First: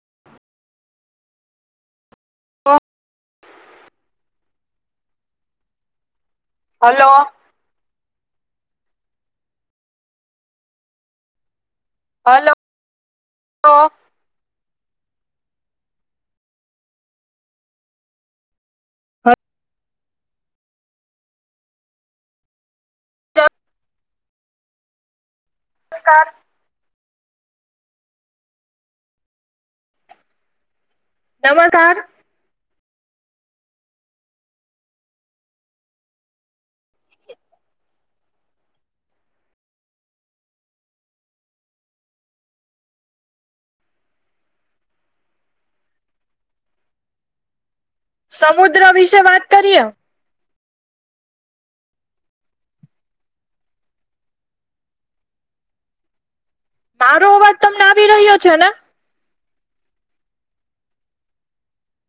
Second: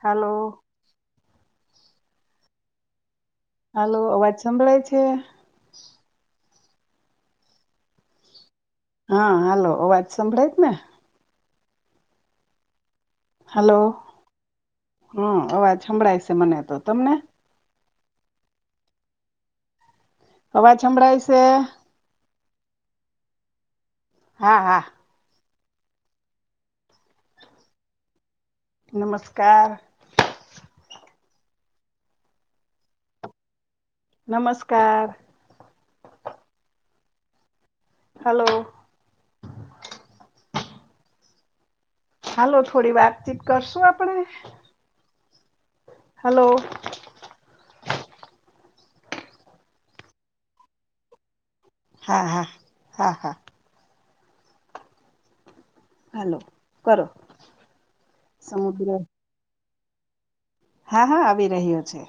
Hello. Hello, અવાજ સંભળાય છ? હલો હા હાલો અવાજ સંભળાય જ ને? હલો હલો હહ અવાજ હભળાય સે મને તો તમને? હ અવાજ હભળાય સે? [unintelligible] હા હા મસ્કાર નમસ્કાર નમસ્કાર નમસ્કાર હલો હાલો થોડી વાતચીત કરશું આપણેે? હલો સમુદ્ર વિશે વાત કરીએ. હા હા હા હા હાલો કરો મારો અવાજ તમને આવી રહ્યો છે ને સમુદ્ર હા હા આવી રહ્યો છે.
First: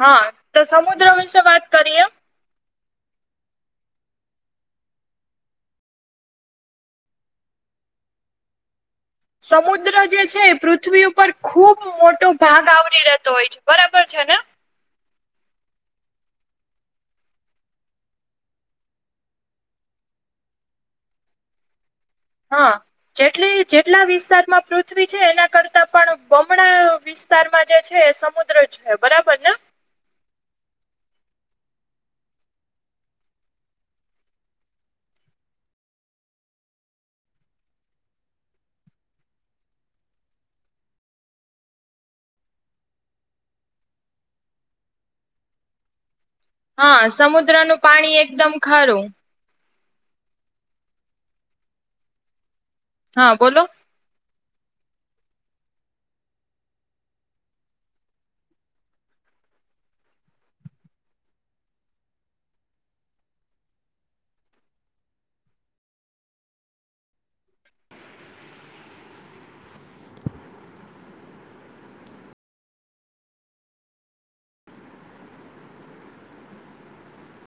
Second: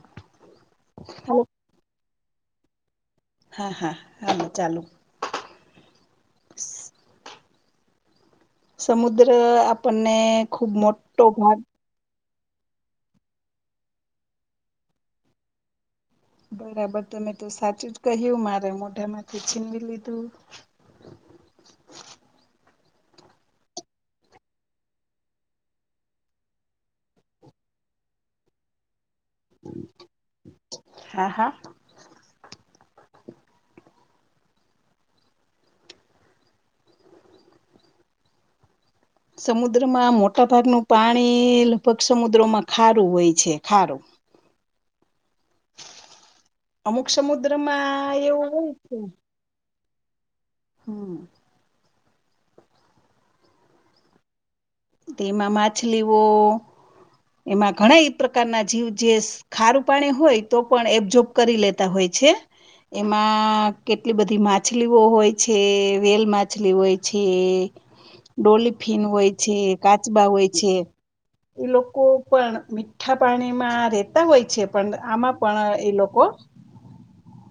હા તો સમુદ્ર હલો વિશે વાત કરીએ. હા હા હાલો ચાલુ [inaudible] સમુદ્ર સમુદ્ર આપણને જે છે ખુબ પૃથ્વી મોટો ઉપર ભાગ ખૂબ મોટો ભાગ આવરી રહેતો હોય છે બરાબર છે ને બરાબર તમે તો સાચું જ કહ્યું મારે મોઢા માંથી છીનવી લીધું. હા જેટલી જેટલા વિસ્તારમાં પૃથ્વી છે એના કરતા પણ બમણા વિસ્તારમાં જે છે એ સમુદ્ર છે. બરાબર ને હા હા સમુદ્રમાં મોટા ભાગનું પાણી લગભગ સમુદ્રમાં ખારું હોય છે ખારું અમુક હા સમુદ્રનું સમુદ્રમાં પાણી એવું એકદમ ખારું હમ્મ હા બોલો તેમાં માછલીઓ એમાં ઘણા એ પ્રકારના જીવ જે ખારું પાણી હોય તો પણ એબજોબ કરી લેતા હોય છે. એમાં કેટલી બધી માછલીઓ હોય છે, વેલ માછલી હોય છે. ડોલફિન હોય છે કાચબા હોય છે એ લોકો પણ મીઠા પાણીમાં રેતા હોય છે પણ આમાં પણ એ લોકો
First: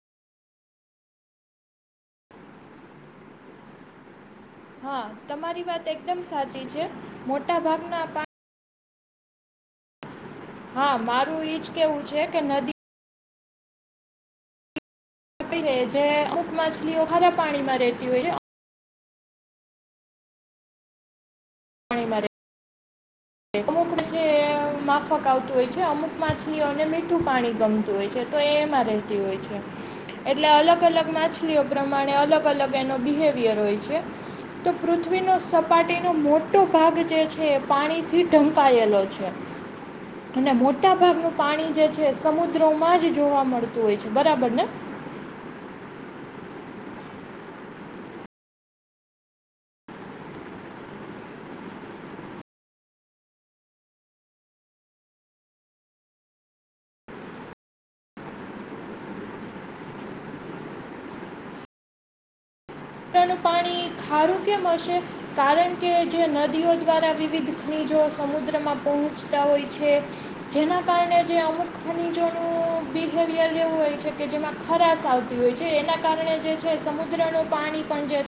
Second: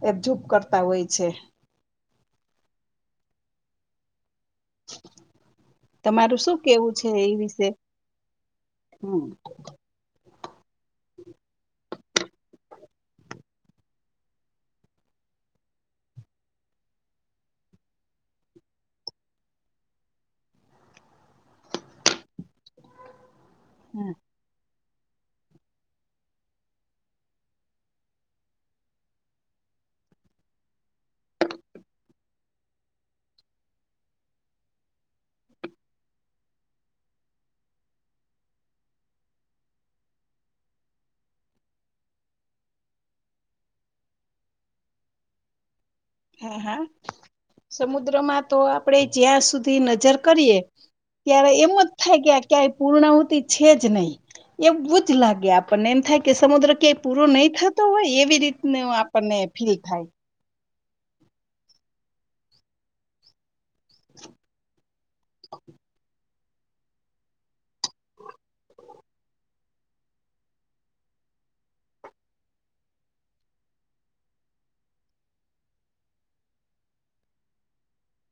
એપજૂપ કરતા હોય છે. હા તમારી વાત એકદમ તમારું શું સાચી છે મોટા ભાગના પા હમ્મ. હા મારું ઈજ કેવું છે કે નદી [unintelligible] અમુક માછલીઓ ખારા પાણીમાં રેતી હોય છે. પાણી મા રે [unintelligible] હમ. ફકાવતું હોય છે અમુક માછલીઓ અને મીઠું પાણી ગમતું હોય છે તો એમાં રહેતી હોય છે. એટલે અલગ અલગ માછલીઓ પ્રમાણે અલગ અલગ એનો બિહેવિયર હોય છે. તો પૃથ્વીનો સપાટીનો મોટો ભાગ જે છે પાણી થી ઢંકાયેલો છે. અને મોટા ભાગનું પાણી જે છે સમુદ્રમાં જ જોવા મળતું હોય છે બરાબર ને હમ હા સમુદ્રમાં તો આપણે જ્યાં સુધી નજર કરીએ ત્યારે એમ જ થાય કે ક્યારેય પૂર્ણાહતિ છે જ નહી. એવું જ લાગે આપણને એમ થાય કે સમુદ્ર ક્યાંય પૂરો નહી થતો હોય એવી રીત આપણને ફલી થાય. નું પાણી ખારું કેમ હશે કારણ કે જે નદી દ્વારા વિવિધ ખનીજો સમુદ્રમાં પહોંચતા હોય છે જેના કારણે જે અમુક ખનીજોનું બિહેવિયર લેવું હોય છે કે જેમાં ખરાશ આવતી હોય છે એના કારણે જે છે સમુદ્ર ન પાણી પણ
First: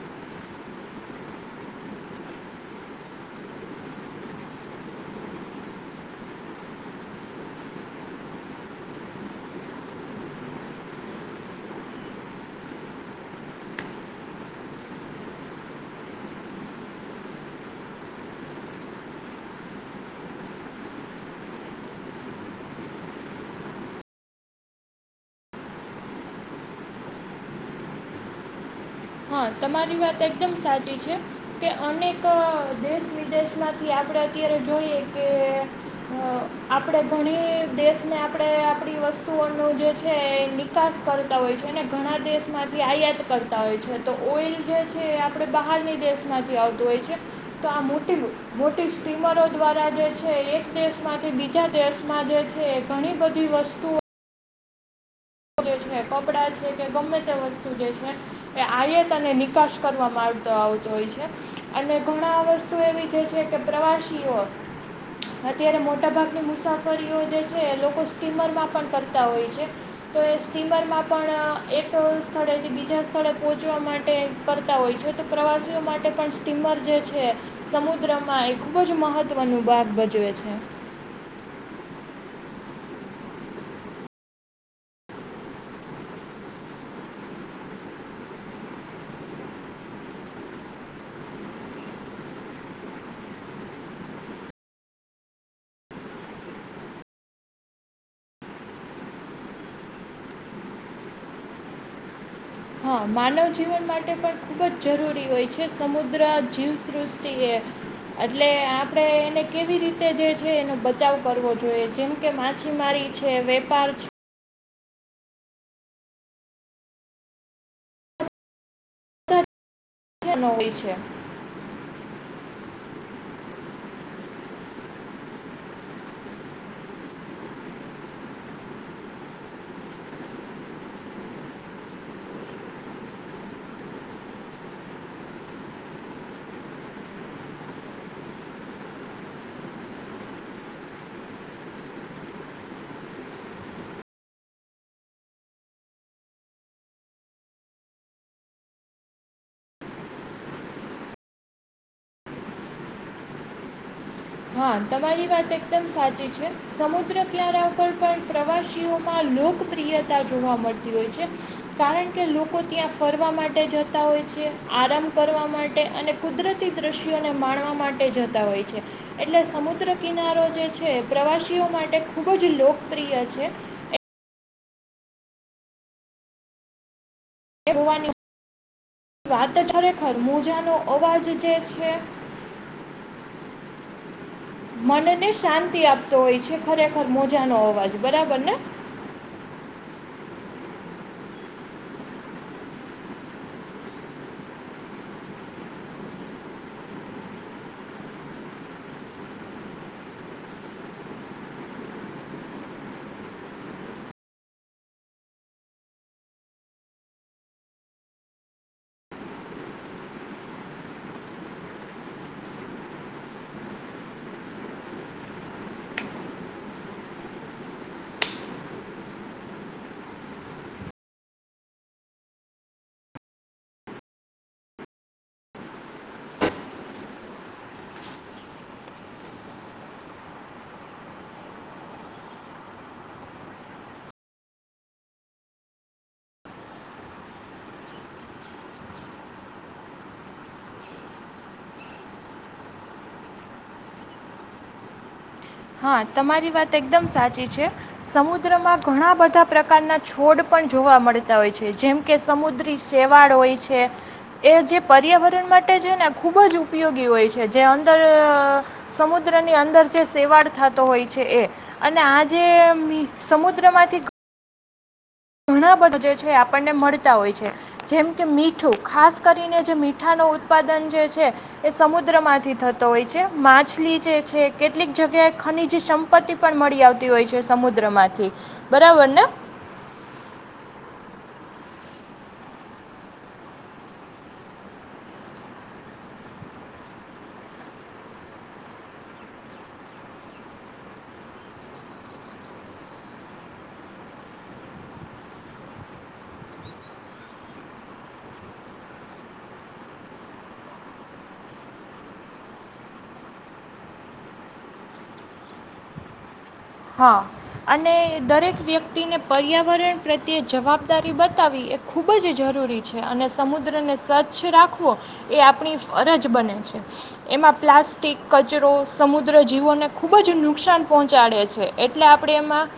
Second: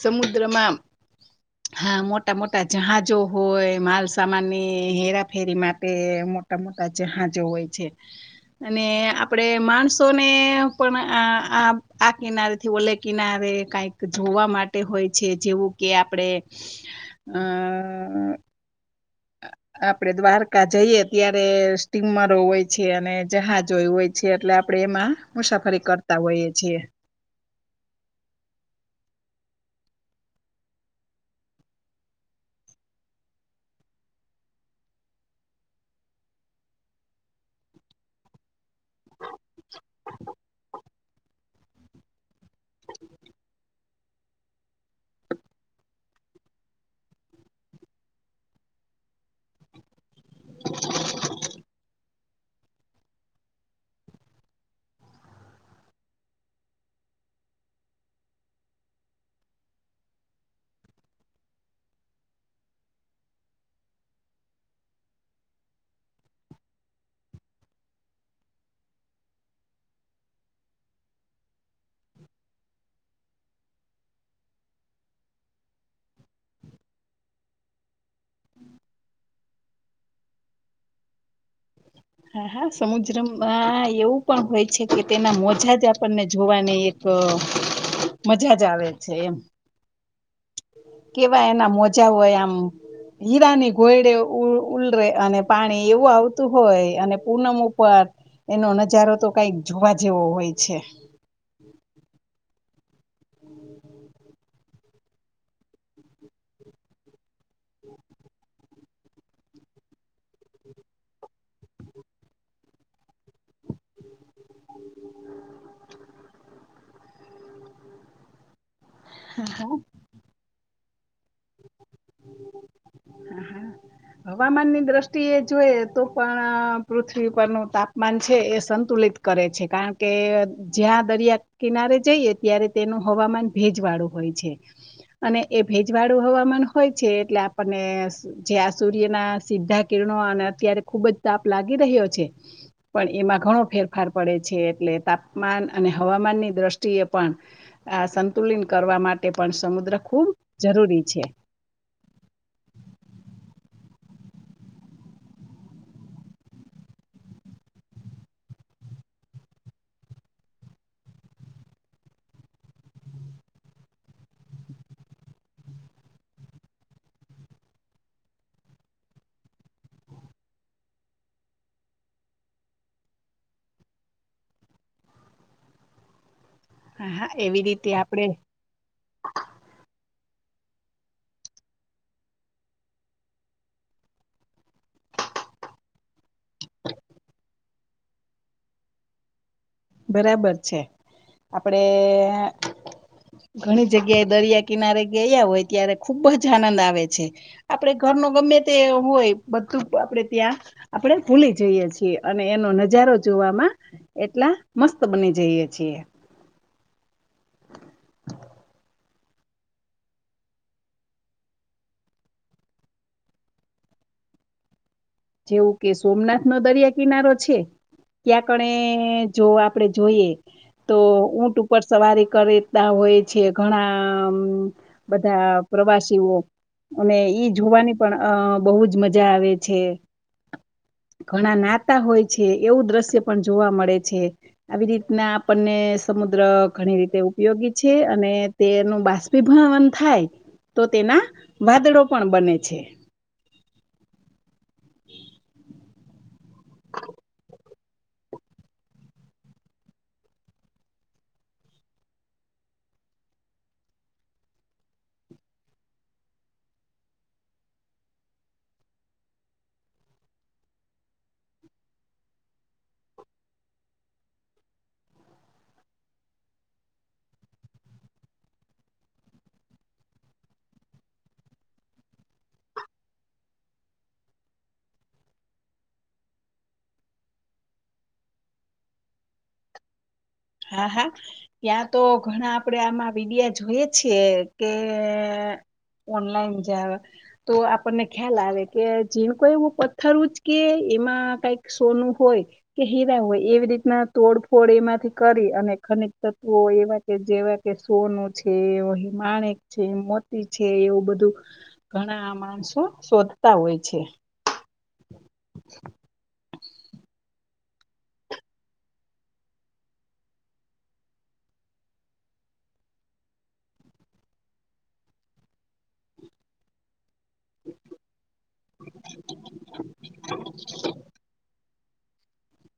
સમુદ્રમાંમ હા મોટા મોટા જહાજો હોય માલસામાન ની હેરાફેરી માટે મોટા મોટા જહાજો હોય છે. અને આપડે માણસોને પણ આ આ આ કિનારે થી ઓલે કિનારે કાઈ જોવા માટે હોય છે જેવું કે આપણે અ આપડે દ્વારકા જઈએ ત્યારે સ્ટીમરો હોય છે અને જહાજો હોય છે એટલે આપણે એમાં મુસાફરી કરતા હોઈએ છીએ હા તમારી વાત એકદમ સાચી છે કે અનેક દેશ વિદેશમાંથી આપણે આપણે અત્યારે જોઈએ કે આપણે ઘણી દેશને આપણે આપણી વસ્તુઓનું જે છે નિકાસ કરતા હોય છે અને ઘણા દેશ માંથી આયાત કરતા હોય છે તો ઓઇલ જે છે એ આપણે બહારની દેશમાંથી આવતું હોય છે તો આ મોટી મોટી સ્ટીમરો દ્વારા જે છે એક દેશમાંથી બીજા દેશમાં જે છે ઘણી બધી વસ્તુઓ જે છે કપડા છે કે ગમે તે વસ્તુ જે છે એ આયાત અને નિકાસ કરવામાં આવ આવતો હોય છે અને ઘણા વસ્તુ એવી છે છે કે પ્રવાસીઓ અત્યારે મોટાભાગની મુસાફરીઓ જે છે એ લોકો સ્ટીમરમાં પણ કરતા હોય છે તો એ સ્ટીમરમાં પણ એક સ્થળેથી બીજા સ્થળે પહોંચવા માટે કરતા હોય છે છ તો પ્રવાસીઓ માટે પણ સ્ટીમર જે છે સમુદ્રમાં એ ખૂબ જ મહત્વનું ભાગ ભજવે છે [inaudible] હા હા સમુદ્રમાં એવું પણ હોય છે કે તેના મોજા જ આપણને જોવા ન તો મજા જ આવે છે એમ કેવા એના મોજા હોય આમ હીરાની ઘોયડે ઉલરે અને પાણી એવું આવતું હોય અને પૂનમ ઉપર એનો નજારો તો કઈક જોવા જેવો હોય છે હ હા માનવ જીવન માટે પણ ખૂબ જ જરૂરી હોય છે સમુદ્ર જીવસૃષ્ટિએ એટલે આપડે એને કેવી રીતે જે છે એનો બચાવ કરવો જોઈએ જેમ કે માછીમા મારી છે વેપાર હા બધા હા જ હોય છે. હા હા હવામાનની દ્રષ્ટિએ જોઈ તો પણ અહહ પૃથ્વી પરરનું તાપમાન છે એ સંતુલિત કરે છે કારણ કે જ્યાં દરિયા કિનારે જઈએ ત્યારે તેનું હવામાન ભેજવાળું હોય છે અને એ ભેજવાળું હવામાન હોય છે એટલે આપણને જે આ સૂર્યના સીધા કિરણો અને અત્યારે ખુબ જ તાપ લાગે [unintelligible] છે. પણ એમાં ઘણો ફેરફાર પડે છે એટલે તાપમાન અને હવામાનની દ્રષ્ટિએ પણ આ સંતુલન કરવા માટે પણ સમુદ્ર ખૂબ જરૂરી છે. હા તમારી વાત એકદમ સાચી છે સમુદ્ર [unintelligible] ઉપર પણ પ્રવાસીઓ માલ લોકપ્રિયતા જોવા મળતી હોય છે કારણ કે લોકો ત્યાં ફરવા માટે જતા હોય છે. આરામ કરવા માટે અને કુદરતી દ્રશ્યોને માણવા માટે જતા હોય છે. એટલે સમુદ્ર કિનારો જે છે પ્રવાસીઓ માટે ખૂબ જ લોકપ્રિય છે. [inaudible] હા હા એવી રીતે વાની આપડે વાત ખરેખર મોજાનો અવાજ જે છે. [inaudible] મનને શાંતિ આપતો હોય છે ખરેખર મોજાનો અવાજ બરાબર ને બરાબર છે આપડે ઘણી જગ્યાએ દરિયા કિનારે ગયા હોય ત્યારે ખુબ જ આનંદ આવે છે આપડે ઘ એમાં ગમે તે હોય બધું આપે ત્યાં આપણે ભૂલી જઈએ છીએ અને એનો નજારો જોવામાં એટલા મસ્ત બની જઈએ છીએ જેવું કે સોમનાથ નો દરિયા કિનારો છે. ક્યાં કણે જો આપડે જોઈએ તો ઊંટ ઉપર સવારી કરે કરતા હોય છે ઘણામ બધા પ્રવાસીઓ અને ઈ જોવાની પણ અહહ બહુ જ મજા આવે છે. [inaudible] [inaudible] ઘણા નાતા હોય છે એવું દ્રશ્ય પણ જોવા મળે છે આવી રીતના આપણને સમુદ્ર ઘણી રીતે ઉપયોગી છે અને તેનું બાષ્પીભવન થાય તો તેના વાદળો પણ બને છે. [inaudible] [inaudible] હા તમારી વાત એકદમ સાચી છે સમુદ્રમાં ઘણા બધા પ્રકારના છોડ પણ જો જોવા મળતા હોય છે જેમ કે સમુદ્રી શેવાળ હોય છે એ જે પર્યાવરણ માટે ને ખુબ જ ઉપયોગી હોય છે જે અંદર‌ અ સમુદ્ર ની અંદર જે સેવાડ થતો હોય છે એ અને આ જે સમુદ્રમાંથી ઘણા બધા જે છે આપણને મળતા હોય છે જેમ કે મીઠું ખાસ કરીને જે મીઠાનો ઉત્પાદન જે છે એ સમુદ્રમાંથી થતો હોય છે માછલી જે છે કેટલીક જગ્યાએ ની જે સંપત્તિ પણ મળી આવતી હોય છે સમુદ્ર માંથી બરાબર ને [inaudible] [inaudible] હા હા ત્યાં તો ઘણા આપડે આમાં વિડિયા જોઈએ છીએ કે ઓનલાઈન જ તો આપણને ખ્યાલ આવે કે જેન કો એવું પથ્થર ઉચકે એમાં કઈક સોનું હોય કે હીરા હોય એવી રીતના તોડફોડ એમાંથી કરી અને ખનજ તત્વો એવા કે જેવા કે સોનું છે માણેક છે. એવું બધું ઘણા માણસો શોધતા હોય છે. [inaudible] [inaudible] હા અને દરેક વ્યક્તિને પર્યાવરણ પ્રત્યે જવાબદારી બતાવી એ ખૂબ જ જરૂરી જરુરી છે અને સમુદ્રને સ્વચ્છ રાખવો એ આપણી ફરજ બને છે એમાં પ્લાસ્ટિક કચરો સમુદ્ર જીવોને ખૂબજ નુકસાન પહોંચાડે છે એટલે આપણે એમાં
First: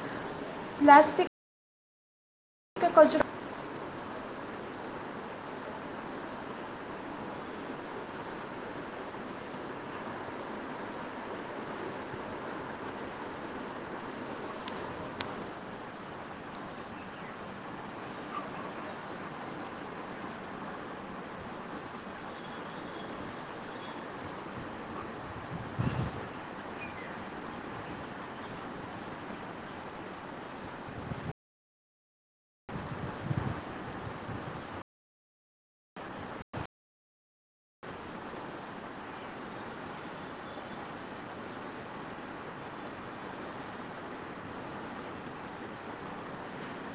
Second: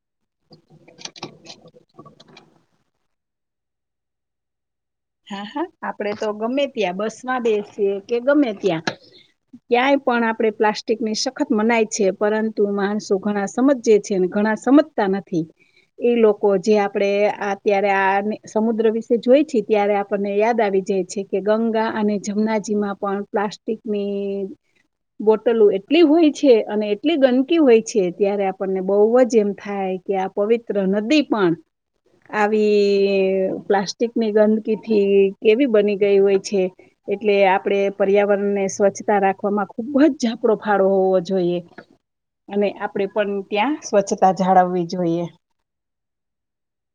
પ્લાસ્ટિક તે કચરો હા હા આપડે તો ગમે ત્યાં બસમાં બેસી કે ગમે ત્યાં ક્યાંય પણ આપણે પ્લાસ્ટિકની સખત મનાય છે પરંતુ માણસો ઘણા સમજે છે ઘણા સમજતા નથી એ લોકો જે આપડે અત્યારે આ સમુદ્ર વિશે જોય છે ત્યારે આપણને યાદ આવી જાય છે કે ગંગા અને જમનાજી માં પણ પ્લાસ્ટિકની બોટલુ એટલી હોય છે અને એટલી ગંદકી હોય છે ત્યારે આપણને બહુ જ એમ થાય કે આ પવિત્ર નદી પણ આવી પ્લાસ્ટિકની ગંદ થી કેવી બની ગઈ હોય છે એટલે આપડે પર્યાવરણને સ્વચ્છતા રાખવામાં ખુબજ ઝપડો ફાડવો હોવો જોઈએ અને આપણેે પણ ત્યાં સ્વચ્છતા જાળવવી જોઈએ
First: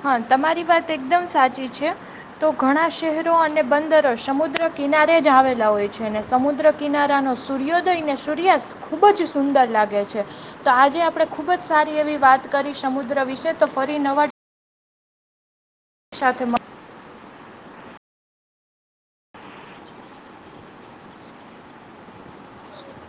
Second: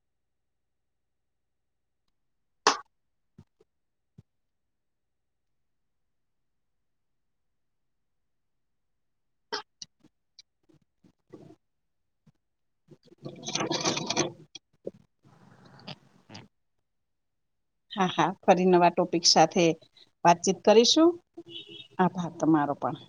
હા તમારી વાત એકદમ સાચી છે તો ઘણા શહેરો અને બંદરો સમુદ્ર કિનારે જ આવેલા હોય છે અનેને સમુદ્ર કિનારા ન સૂર્યોદય ને સૂર્યાસ્ત ખુબ જ સુંદર લાગ લાગે છે તો આજે આપણે ખુબજ સારી એવી વાત કરી સમુદ્ર વિશે તો ફરી નવા સાથેમાં હા હા ફરી નવા ટોપિક સાથે વાતચીત કરીશું આભાર તમારે પણણ